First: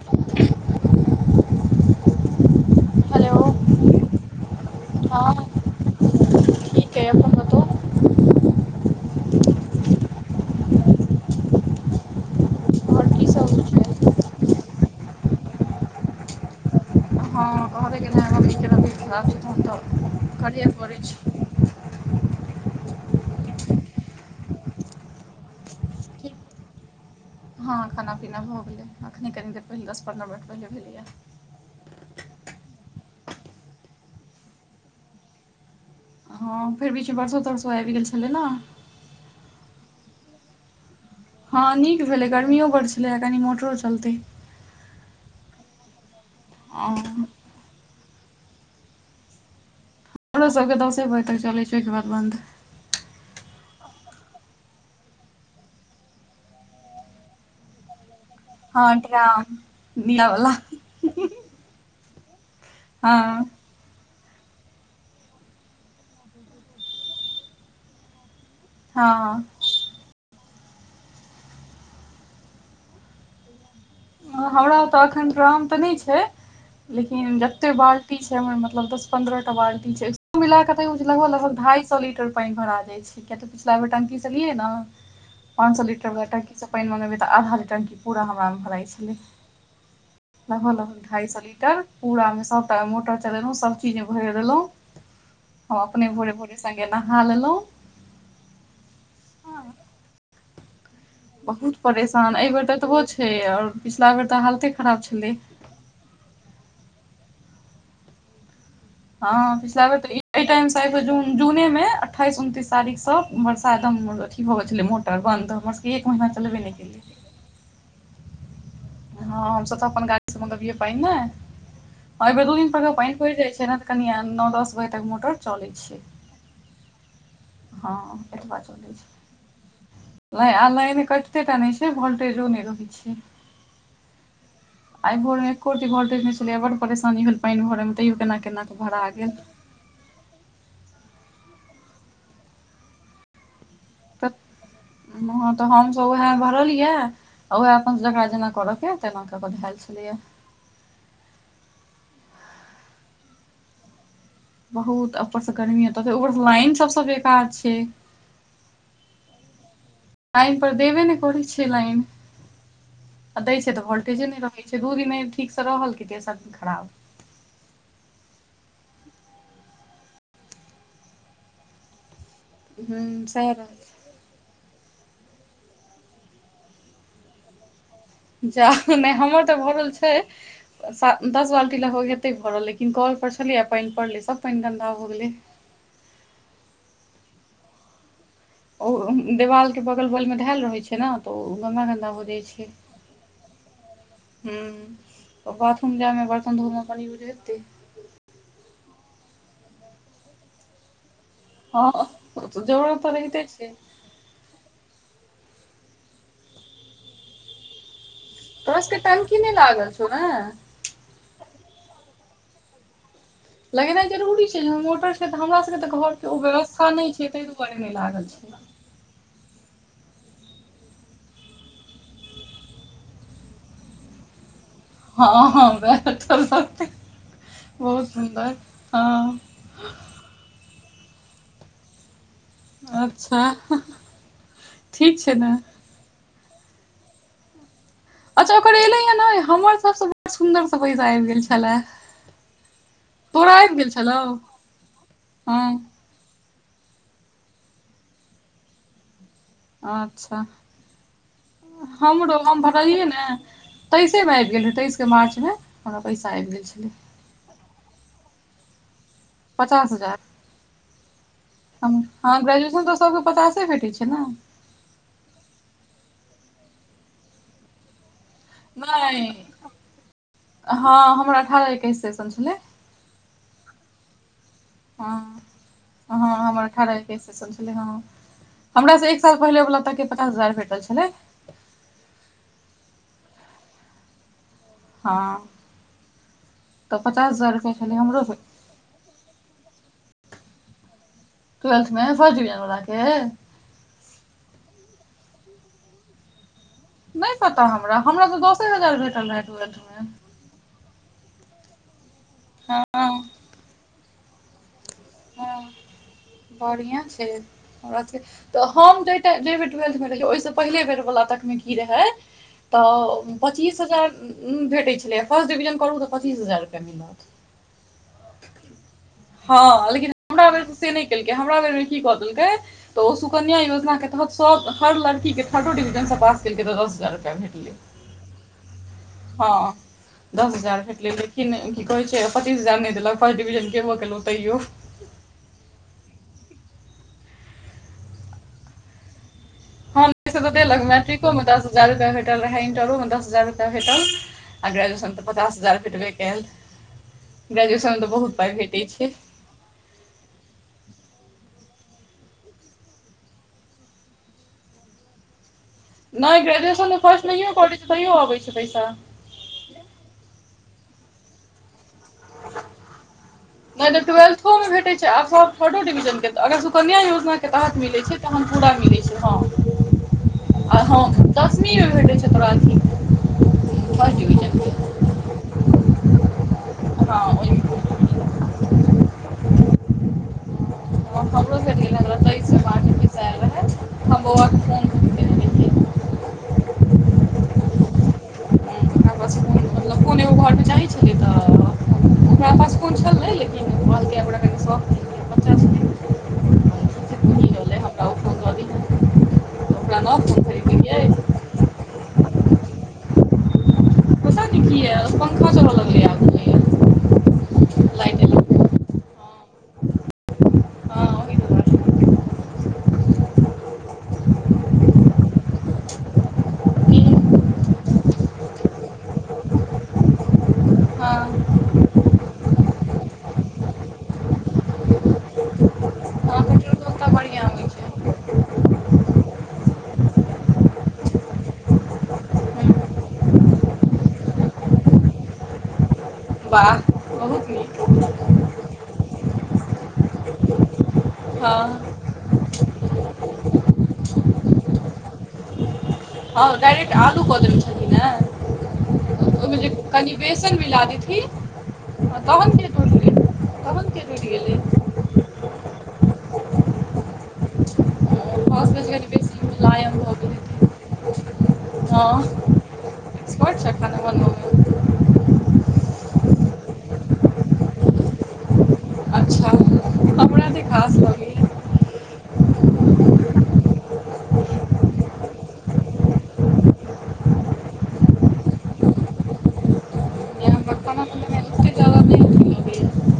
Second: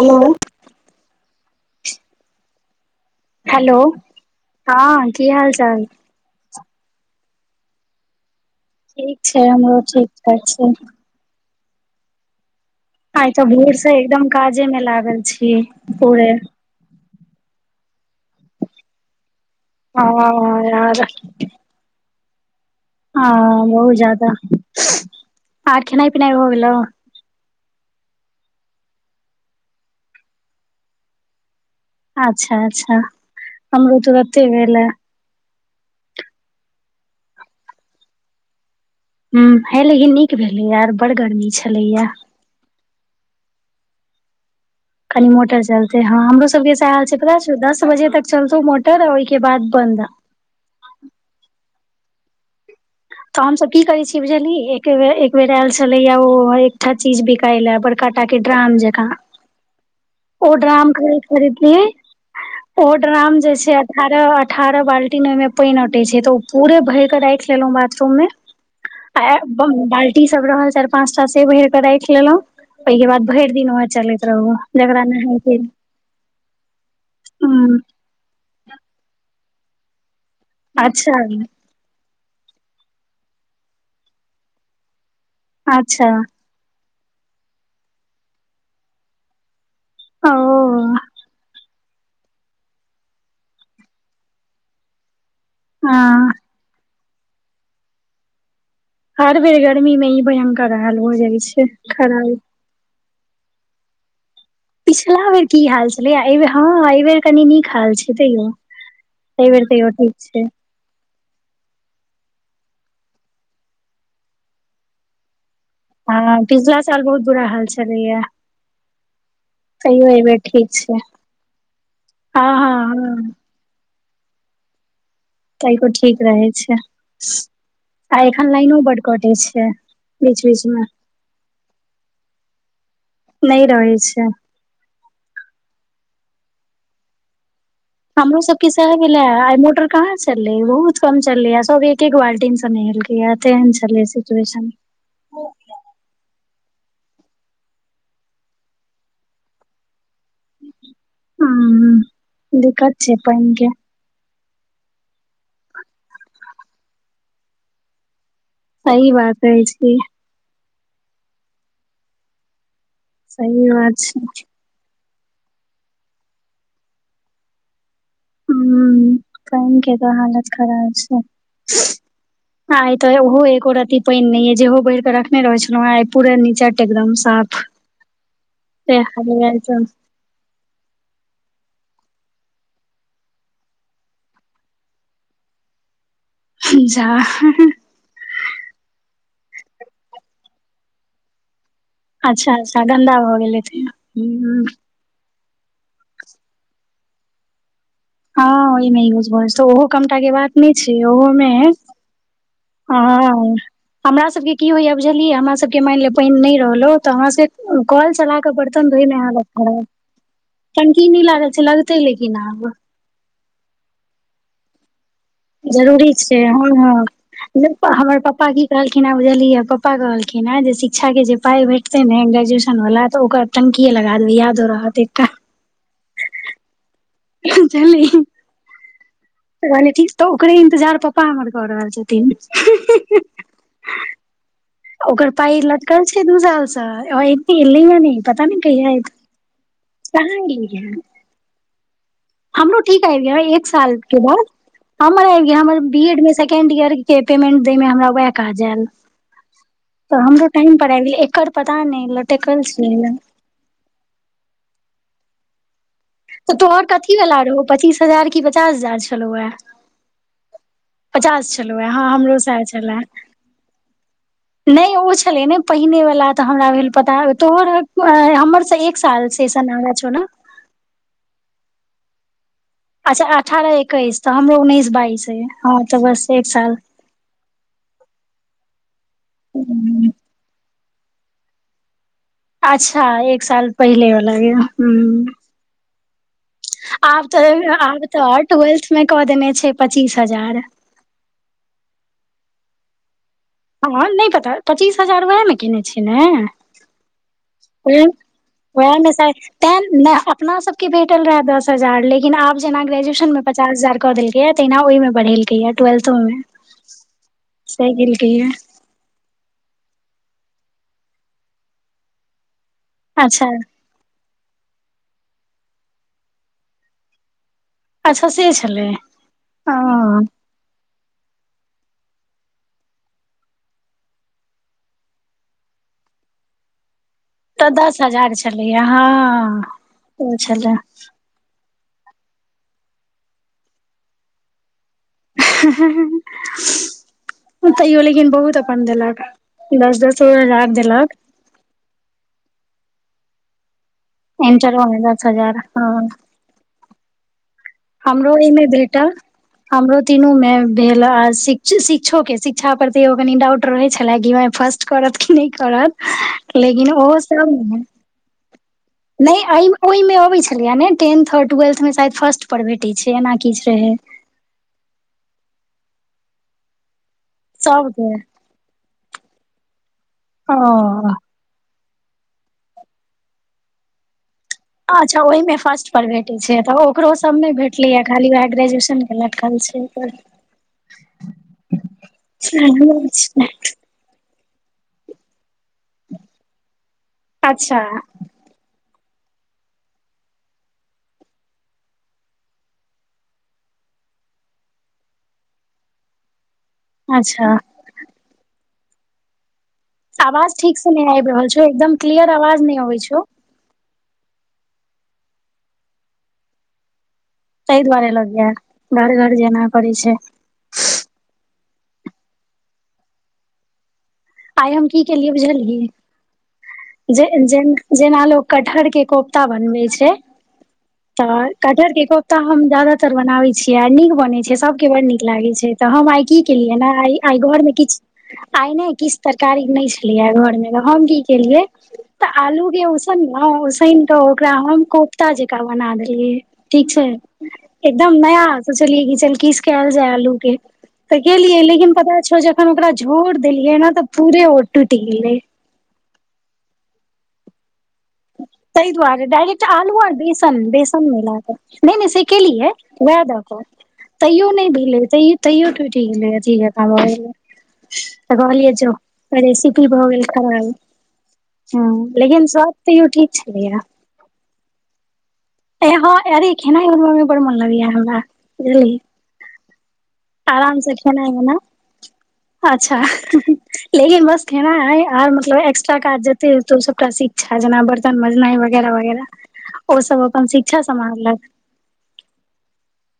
Hello hello hello हँं की हाल हँ चाल ठीक अइ अपन बताउ ठीक छै हमरो ठीक ठाक छै आओर की आइ तऽ सब होइ भोर से छै एकदम काजे में लागल छी पूरे हँ कह कि ब [inaudible] साफ [unintelligible] ह याद हँ बहुत ज्यादा आर खेनाइ पिनाइ ठीक। भ‌ए गेलौ हँ खाना पीना भ गेलय अखने कनी देर पहिले दस पन्द्रह मिनट पहिले भेलैए अच्छ अच्छ हमरो तुरते भेला हँ फेर बिीछ बरसो तरसो आ भी गेल छलै ने [unintelligible] ह हे लेकिन नीक भेलै यार बड़ गर्मी हँ नीक छलैया भेलै गर्मियो बढ़ छलै कनि मोटरो चलतै कनी मोटर चलते हँ हमरो सबके ओ सैहै हाल छै पता हमरो दस बजे तक चलतौ मोटर आ ओहिके बाद बन्द ह हमरो सभके दसे बज तक चलय छै ओहिके बाद बन्द तऽ हमसभ की करय छियै से बुझलिहि एके बेर एक बेर आयल छलैया ओ एकटा चीज बिकायला पर काटाक ड्राम हँ जकाँ ड्राम ओ दियावला ड्राम के खरीदल ओ ड्राम हँ जे छै अठारह अठारह बाल्टीिन ओहिमे पानि अटे छै तऽ ओ पूरे भर के राखि लेलहुँ बाथरूम में आ हँ ब बाल्टी सब रहल चार पांच टा से भरि के राख लेलहुं ओहिके बाद भरि दिन चलैत रहू ल [unintelligible] जकरा तीस नहायके में ह मतलब दस पन्द्रहटा बाल्टी छय कुल मिलाकर तयो अच्छा लगभग लगभग ढाई सौ लीटर [unintelligible] पानि अच्छा मँंगेबै तऽ आधा लीटर क पूरा हमरामे भराइ छलै ओ नह न ढाइ स लिटर पूरा में सबटा मे मोटर चलेलों सब चीज मे भोरे देलों हम हँ अपने भोरे भोरे सगे नहा ललो हर बेर गर्मी मे ई भयंकर हाल भ‌ए जाइ छै खराब करत तऽ बहुत छै छै आओर पिछिला बेर तऽ हालते खराब पिछिला छलै बेर की हाल छलै है एहि बेर कनी नीक हाल छै तैयौ एहि बेर तयो ठीक छै सब जून जूनेमे अठ्ठाइस उनतीस तारीखसँ बरसात हम अथी भऽ गेल छलै मोटर बन्द हमर सब हँ पिछला साल बहुत बुरा हाल छलैय हँ हमस तऽ अपन गाड़ी से ठीक मगबियै छै पानि हँ नेर दू दिन पर हँ पानि हँ पड़ि जाइ छै ने कनि नओ दस बजे तक मोटर चलै त एकको छै ठीक रहै छै आ हँ एखन लाइनो बड कटे छै बीच लाइन बीच आ मे लाइन कटतो टा नहि छै भोल्टेजो नहि रहै छै नहि रहै छै आइ भोरमे एकोरति भोलटेज नहि छलैया बड परेशानी भेल पानि भर‌ए में हमरो सबके सह भेल है आइ मोटर कहाँ चल रहेै बहुत कम चललै सब एक एक बाल्टीिन से नहल गा तेहन चलै सिचुएशन वहँ तऽ हमसभ उएह भरल यै आ ओहै अपन काज जेकरा जेना कर के तेना क हेल छलियै ह दिक्कत छै पाइन के बहुत ऊपरसँ गर्मी हेते ऊपर लाइन सबसँ बेकार छै सही बात कहय छथिन्ह लइन पर देबे ने करै छै लाइन आ दय सही छै तऽ बात वोल्टेजे नहि रख दू दिन ठीक से रहल की तेसर दिन खराब ह कम केत हालत खराब छै ह आत ओ होे सएह कोराति रहल [unintelligible] पानि नहि यै जेहो भरी के रखने रहे छलौं हैं आइ पूरा नीचट एकदम साफ जा नहि हमर तऽ भरल छै दस बाल्टी लए हो हतै घरल लेकिन कॉल पर छलियै पानि पड़लै सभ पानि गन्दा हो गेलै जा ओ देवाल के बगल बगल में धेयल रहे छै ने तो ओ गंगा गंगा मे अच्छा अच्छा गन्दा भऽ गेलेे ह हूँ बाथरूम जायमे बर्तन धोमे कनि यूज हेतै हँ ओ मे यूज भ छै ओहो कमटा के बात नहि छै ओहो मे हँ ओ तऽ जरूरत तऽ रहतै छै हमरा सब के की होइय बुझलियै हमरा सबके मानि लिय पानि नहि रहलो त हमरा सब के कोल चला के तोरा बर्तन सबके धोए मे टंकी हालत नहि ख लागल छौ ने टंकी न लागल छै लगते लेकिन आब [unintelligible] लगेनाइ जरूरी छै जहन मोटर हमरा सब के तऽ जरूरी घर के ओ छै हँ व्यवस्था न छै ताहि दुआरे नहि लागल छै कहखिन हेँ बुझलियै पापा कहलखिन हेँ जे शिक्षा के जे पाइ भेटते ने ग्रेजुएशन वालला तऽ ओकर टंकीए लगा देबै यादो रहत एकटा हँ हँ व‌एह ठल लगतय बहुत सुन्दर हँ त कहलियै ठीक तऽ ओकरे इन्तजार पापा हमर क रहल छथिन अच्छा ठीक ओकर छै ने पाई लटकल छै दू साल से एत एलै ये ने अच्छा ओकर एले है नहि हमर सबसँ बड़ कहाँ एलै सुन्दरसँ हन पैसा आबि गेल छलै हमरो ठीक आए है एक साल के बाद हमर आ हँ हमर बी एड मे सेकेंड ईयर के पेमेंट दै मे हमरा वएह काज आयल तऽ हमरो अच्छा टाइम पर आब गेल एकर पता नहि लटकल छै तेइसे में आबि गेल है तेइस के मार्च मे तऽ तोहर कथीवला रहौ पच्चीस हजार कि पचास हजार छलौ‌एहा पचास हजार छलौ हे हँ ह हमरो सएह ग्रेजुएशन तऽ छले सबके पचासे भेटै छै ने नहि ओ छलै ने पहिने वाला तऽ हमरा भेल पता तोहर हमर एक नहि साल से ऐसा नाराज हो ने हँ हमरा अठारह एकैस सेशन छलै अच्छा अठारह एकैस तऽ हमरो उन्नैस हँ बाइस हय हँ तऽ बस एक साल ह हमर से एक साल पहिले ओ हम्म, पचास हजार भेटल छलै अच्छा एक साल पहिले वला के हँ ह तऽ आब पचास हजार तऽ रुपैआ आ छलै हमरो तऽ टूवेलथ मे कऽ देने छै पचीस हजार ट्वेलथमे फर्स्टडिवजन बलाके हँ नहि पता पचीस हजार ओएहमे कने छियै ने नहि पता हमरा पेन हमरा तऽ दसे व‌एह हजार में भेटल रहै साइठटा ट्वेल्थमे नया अपना सबके भेटल रहै दस हजार लेकिन आब जेना हँ ग्रेजुएशनमे पचास हजार कऽ देलकैया तहिना ओहिमे बढ़ेलकै हँ या ट्वेल्थो मे बढ़िआँ छै सहि हमरा सबके केलकय या तऽ हम ट्वेल्थ मे रहियौ ओहिसँ पहिले बेर वला तक मे की रहे तऽ अच्छा पच्चीस हजार भेटैत छलै फर्स्ट डिवीजन करू तऽ पचीस हजार रुपआ मिलत अच्छा से छलै ओ हँ लेकिन हमरा बेर से नहि केलकय हमरा बेर मे की कऽ देलकय तऽ ओ सुकन्या योजना के तहत सभ हर लड़की के थर्डो डिवीजन से पास केलकै रहऽ दस हजार रुपैआ तऽ भेटलै दस हजार छलैए हँ ओ छलै कि की कह छै पचीस हजार नहि देलक फर्स्ट डिवीजन केबो केलहुँ तैयो तैयो लेकिन बहुत अपन देलक दस हँ दस तऽ हजार देलक मैट्रिकोमे दस हजार रुपआ भेटल रहै इंटरो मे दस हजार रुपआ भेटल आ इंटरो मे ग्रजुएशन तऽ दस पचास हजार हँ भेटबे केल ग्रुएशन हमरो एहिमे भेटा हमरो तीनू मे भेल श शिक्षोक के शिक्षा पर त एगो कनि डाउट रहे छले कि मे फर्स्ट करत कि नहि करत नहि लेकिन ग्रेजुएशनमे ओहो फर्स्टमे इयो सब करै छै तैयो अबै छै पैसा नहि एहिमे ओहिमे अबै छलैए ने टेन्थ आओर ट्वेल्थमे शायद फर्स्ट पर भेटैत छै एना किछु रहै अहोमे भेटे छै आब सब थर्डो डिवीजन के अगर सुकन्या योजना बाद मिलै सबके छै तहन पूरा मिलै छै हाँ आ हाँ ओ दशमीमे भेटै छै तोरा अथी फर्स्टविजन अच्छा ओहिमे फर्स्ट पर भेटैय छै तऽ ओकरो हँ सब नहि ओहिमे भेटलैए खाली वएह ग्रेजुएशन के लटकल छै ओकर [unintelligible] [unintelligible] हाँ बौआ के फॉर्म भरबेने रहियै अच्छा [unintelligible] त ओकरा पास फोन छलै लेकिन कहलकेै कनि शौक [unintelligible] अच्छा तऽ ओकरा नव फोन आवाज ठीक से खरीदलियै नहि आबि रहल छौ एकदम क्लियर आवाज नहि आबै छौ पता न कियाऽ पंखा चलय लगलै आगू मे तै दुआारे लाइट लगै एलै या घर्र -घर्र जेना करै छै हाँ ओहि दुआरे आइ हम की केलियै बुझलहीं जे-जे- जेना लोक कटहरके कोफ्ता बनबै छै हँ तऽ कटहर के कोफ्ता हम जदातर बनाबै छियै नीक बनय छै सब के बड्ड नीक लागै छै तऽ हम आइ की पेट्रोल केलियै तऽ ने ओतऽ आइ बढ़िआँ होइ घरमे छै किछ आइ नहि किछ तरकारी नहि छलै या घरमे हम की केलियै तऽ आलूके उसैनलहूँ उसैन कऽ ओकरा हम कोपता जंका बनादेलीयै वाह ठीक छै बहुत नीक एकदम नया सोचलियै की चल किछ काएल जाय आलूके फेर केलियै हँ लेकिन पता छो जे तखन ओकरा झोर देलियै न तऽ पूरे ओ टूटि गेलै हाँ डायरेक्ट आलू कऽ देने छलहीं न ताहि दुआरे डायरेक्ट आलू और बेसन मिला बेसन देथिन मिला कऽ नहि नहि से तहन के केलियै टूटि वएह गेलै दऽ कऽ तहन के टूटि तैयो गेलै नहि भेलै तैयो तैयो टुटि गेलै अथि जंका भऽ गेलै तऽ कहलियै साउस मे जो कनि बेसी रेसिपी मुलायम भऽ गेल गेलै खराब हूँ लेकिन सब होइ छै एखन ओहन उ ऐंह अरे खेनाय बनबै मे बड़ मन लागै या हमरा बुझलहीं अच्छा हमरा नहि आराम से खास खेनाय लगैए बनाउ अच्छा लेकिन बस खेनाय आओर मतलब एक्स्ट्रा काज जेते हेतो सबटा सीख- जेना बर्तन मजनाइ वगैरह वगैरह ओ सब अपन या हमरा शिक्षा खाना बनबयमे समाहरलक ओतेक ज्यादा नहि अथी लगैए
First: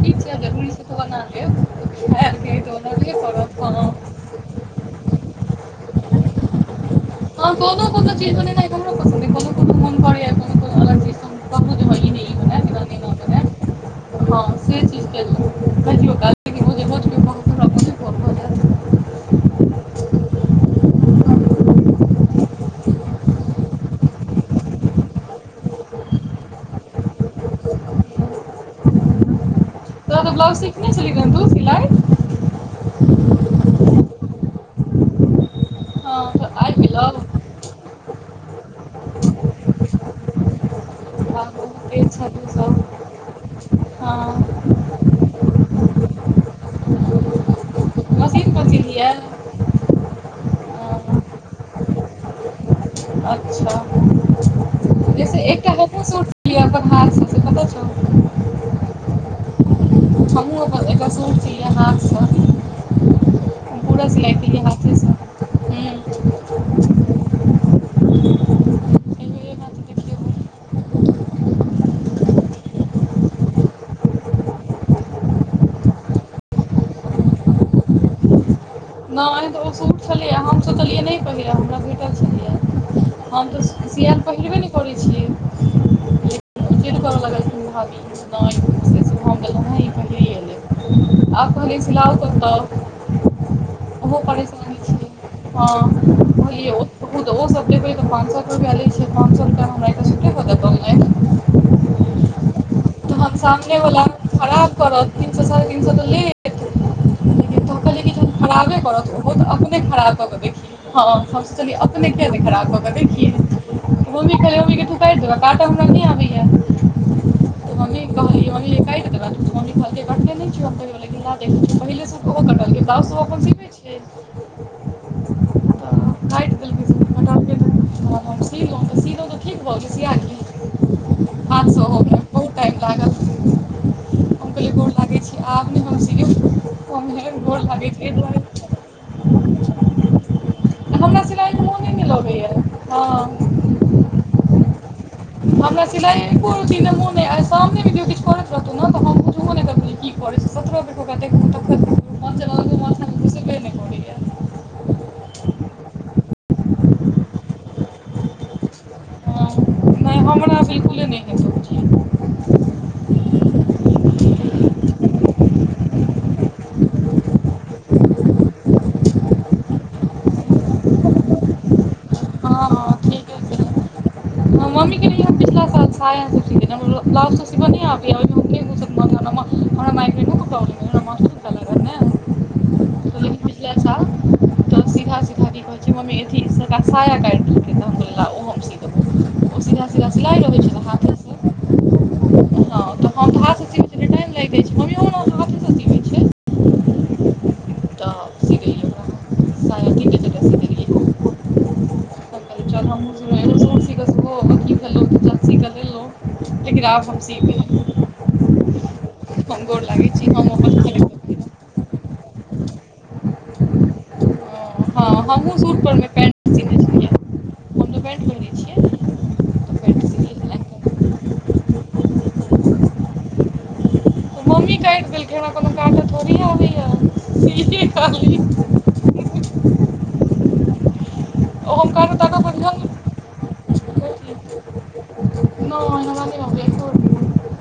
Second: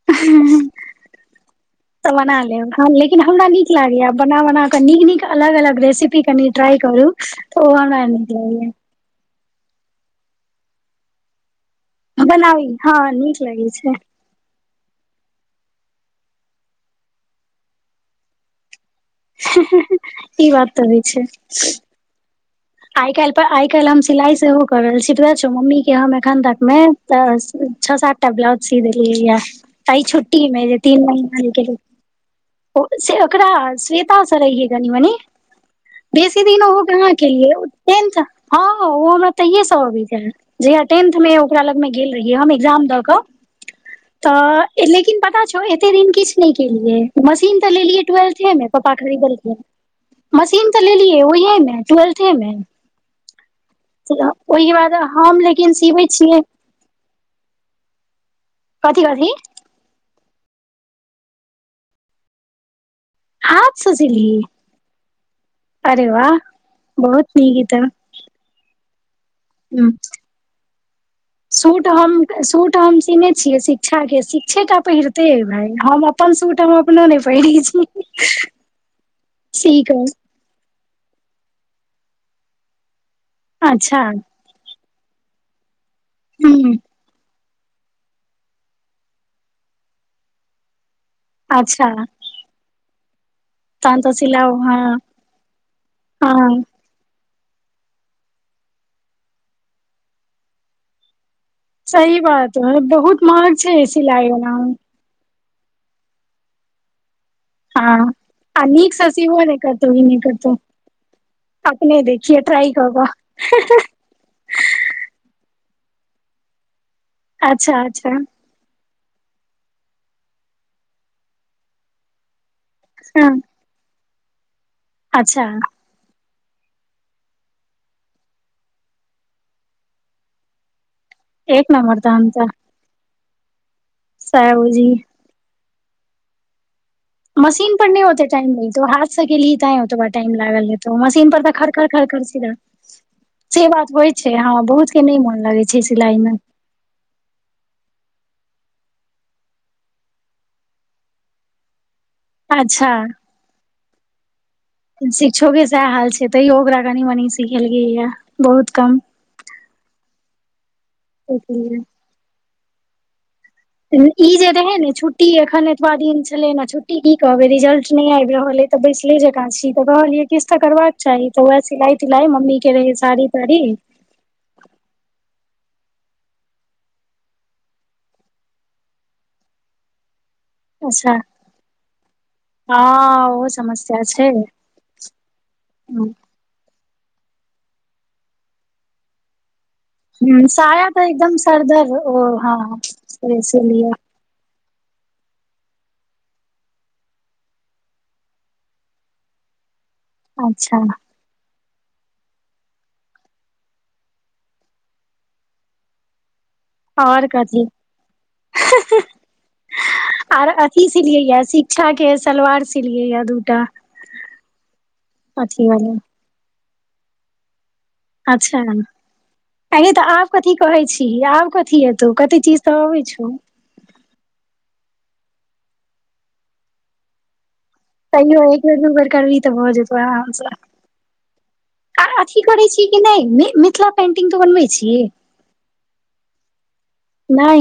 ठीक छै जरूरी छै तऽ बना लेब तऽ बना खायल पियै लेब तऽ हाँ बनबे लेकिन हमरा करब नीक हँ लागैया बना बना कऽ नीक नीक अलग अलग रेसिपी कनि ट्राई करू हँ तऽ ओ कोनो हमरा कोनो नीक चीज बनेनाइ लागैया कोनो कोनो मन करैया कोनो कोनो अलग कहू जे हँ ई हमरा लागैया हाँ नीक लागै छै हाँ से चीज केलहूँ कहियो काल [unintelligible] ई बात तऽ होइ छै आइ काल्हि पर आइ काल्हि हम सिलाई सेहो कर रहल छी सीखबे छो मम्मी के हम एखन तकमे तऽ छऽ सातटा ब्लाउज सी देलियै या अइ तोरा तऽ ब्लाउज छुट्टीमे सिखने तीन छली ने महना तू जे केलियै सिलाइ ओ से ओकरा श्वेता से रहियै कनी मनी हँ बेसी तऽ दिन ओहो आबि गेलौ कहाँ केलियै पेंट हाँ ओ हमरा तैएह सँ आबैत रहाए जहिया टेंथ मे ओकरा लगमे तेज गेल रहियै छलही हम एक्जाम सब दऽ कऽ हँ त लेकिन पता छौ एते दिन किछ नहि केलियै मशीन तऽ लेलियै ट्वेल्थे मशीन में पर पापा सिलिहे खड़ी ब मशीन तऽ लेलियए ओहे मे ट्वेलथ मे अच्छा ओहिके बाद हम लेकिन सिबै छियै खास छै से कतौ छ [unintelligible] कथी कहली हमहूँ अपन बेकसूर छी हाथसँ [unintelligible] आज सिलाइ सिलिये केलियै हाथेसँ हूँ अरे वाह बहुत नीक इ तऽ एहिबेर एना तऽ हू देखियौ सूट हम सूट हम सीने छियै शिक्षाके शिक्षका पहिरते भाय हम अपन सूटामे अपनाने पै नहि ए तऽ ओ सूट छलैए हम सोचलियै नहि पहिरे हमरा भेटल छलै हम तऽ अच्छा सिआल पहिरबे नहि करै छियै हू गेललै [unintelligible] आ कॉलेज अच्छा लओततऽ त तऽ स ला ओ हँ छै हँ सब हँ [unintelligible] पाँच सए केआ ले छै पाँंच सएुआ हमराटे होतौमे सही बात ह बहुत तहन महग छै ए सामनेवला सिलाय वला मे खराब करत तीन स साढ़े जीन स तोै हँ आ खराबे नीक करत से ओहो सिबो तऽ नहि अपने करतौ ई खराब नहि कऽ केऽ करतौ देखी हँ हम सैचलियै अपने किया नहि खराब कऽ देखिय वो भी खे होी क त कि देबऽ क तऽ हमरा नहि आबैया अच्छा मम्मी अच्छा कहल मम्मी काि देबऽ तमनी खलके कटे नहि पहि कल हँ ब् [unintelligible] छै [unintelligible] अच्छा तऽ काटि देलकै बटाबके हम सीहुँ तऽ सिलहुँ तऽ ठीक भऽ गेल सिया गेल एक नंबर तहन तऽ हम साहब कहलियै जी गोर लागै छी आब नहि हम सियौ मम्मी गोर मशीन पर लागै नहि छी एहि होते टाइम दुआरे लो हाथसँ के ली तें तो बा टाइम लागलै त हमरा मशीन पर तऽ सिलाइके खर खर मोने नहि खरर लगैए हँ से बात होइ छै हँ बहुत के नहि मन लगै छै पास सिलाई लाइ मे कोू तीन मोहने सामने भ [unintelligible] किछु कर रहतौ ने तऽ हम बुछ नहि देख जे की करै छै सत्रह रटका देखू त अच्छा शिक्षो के सएह हाल छै तैयो ओकरा कनी मनी सिखेलकै यए बहुत कम ह नहि हमरा बिलकुल नहि ओ हेतौ [unintelligible] ठीक ई जे रहै ने छुट्टी एखन एतबा दिन छलै ने छुट्टी की कहबै रिजल्ट नहि आबि रहल अछि तऽ बैसले जकाँ छी तऽ कहलियै किछु तऽ करबाक चाही तऽ वएह सिलाई तिलाई मम्मी हँ के हँ रहे साड़ी ठीके ताड़ी छै मम्मी के लिए पिछला साल लास्ट शिवन्या हम [unintelligible] अच्छा समय घटने हँ ओहो समस्या छै ह ाया का [unintelligible] टि देलकै त बोल ओ हम सी देब हं साया तऽ एकदम सरदर ओ हँ तऽ हम से तऽ हाथसँ सीबै छलैया छलियै टाइम लागि जाय छै मम्मियो हमर हाथेसँ सीबय छै तऽ सी देलियै ओकरा साया कीन कऽ अच्छा च [unintelligible] और कथी सीबै हंहं गोर लागि छि हमो कि सिलियै या शिक्षा के सलवार सिलियै या दूटा हँ हमहूँ अथी सूट वाला परमे पेन्ट सिने छलियै हम तऽ पैंट पहिरै अच्छा छियै ऐंगय फेर तऽ आब सिलय कथी लए कहय तऽ छिही आब कथी एतौ कते चीज तऽ अबय छौ त मम्मी काटि देलकै हमरा कोनो काट थोड़ी आबैया दीदी क तेयो एक बेर दू बेर करबी त भ जेतौ आराम सँ ओ हम आर कहलहुँ अथी तकर करै बदला छिही कि नहि मि मिथिला पेंटिंग नहि तू बनबै छिही हमरा नहि अबैए छोड़ नहि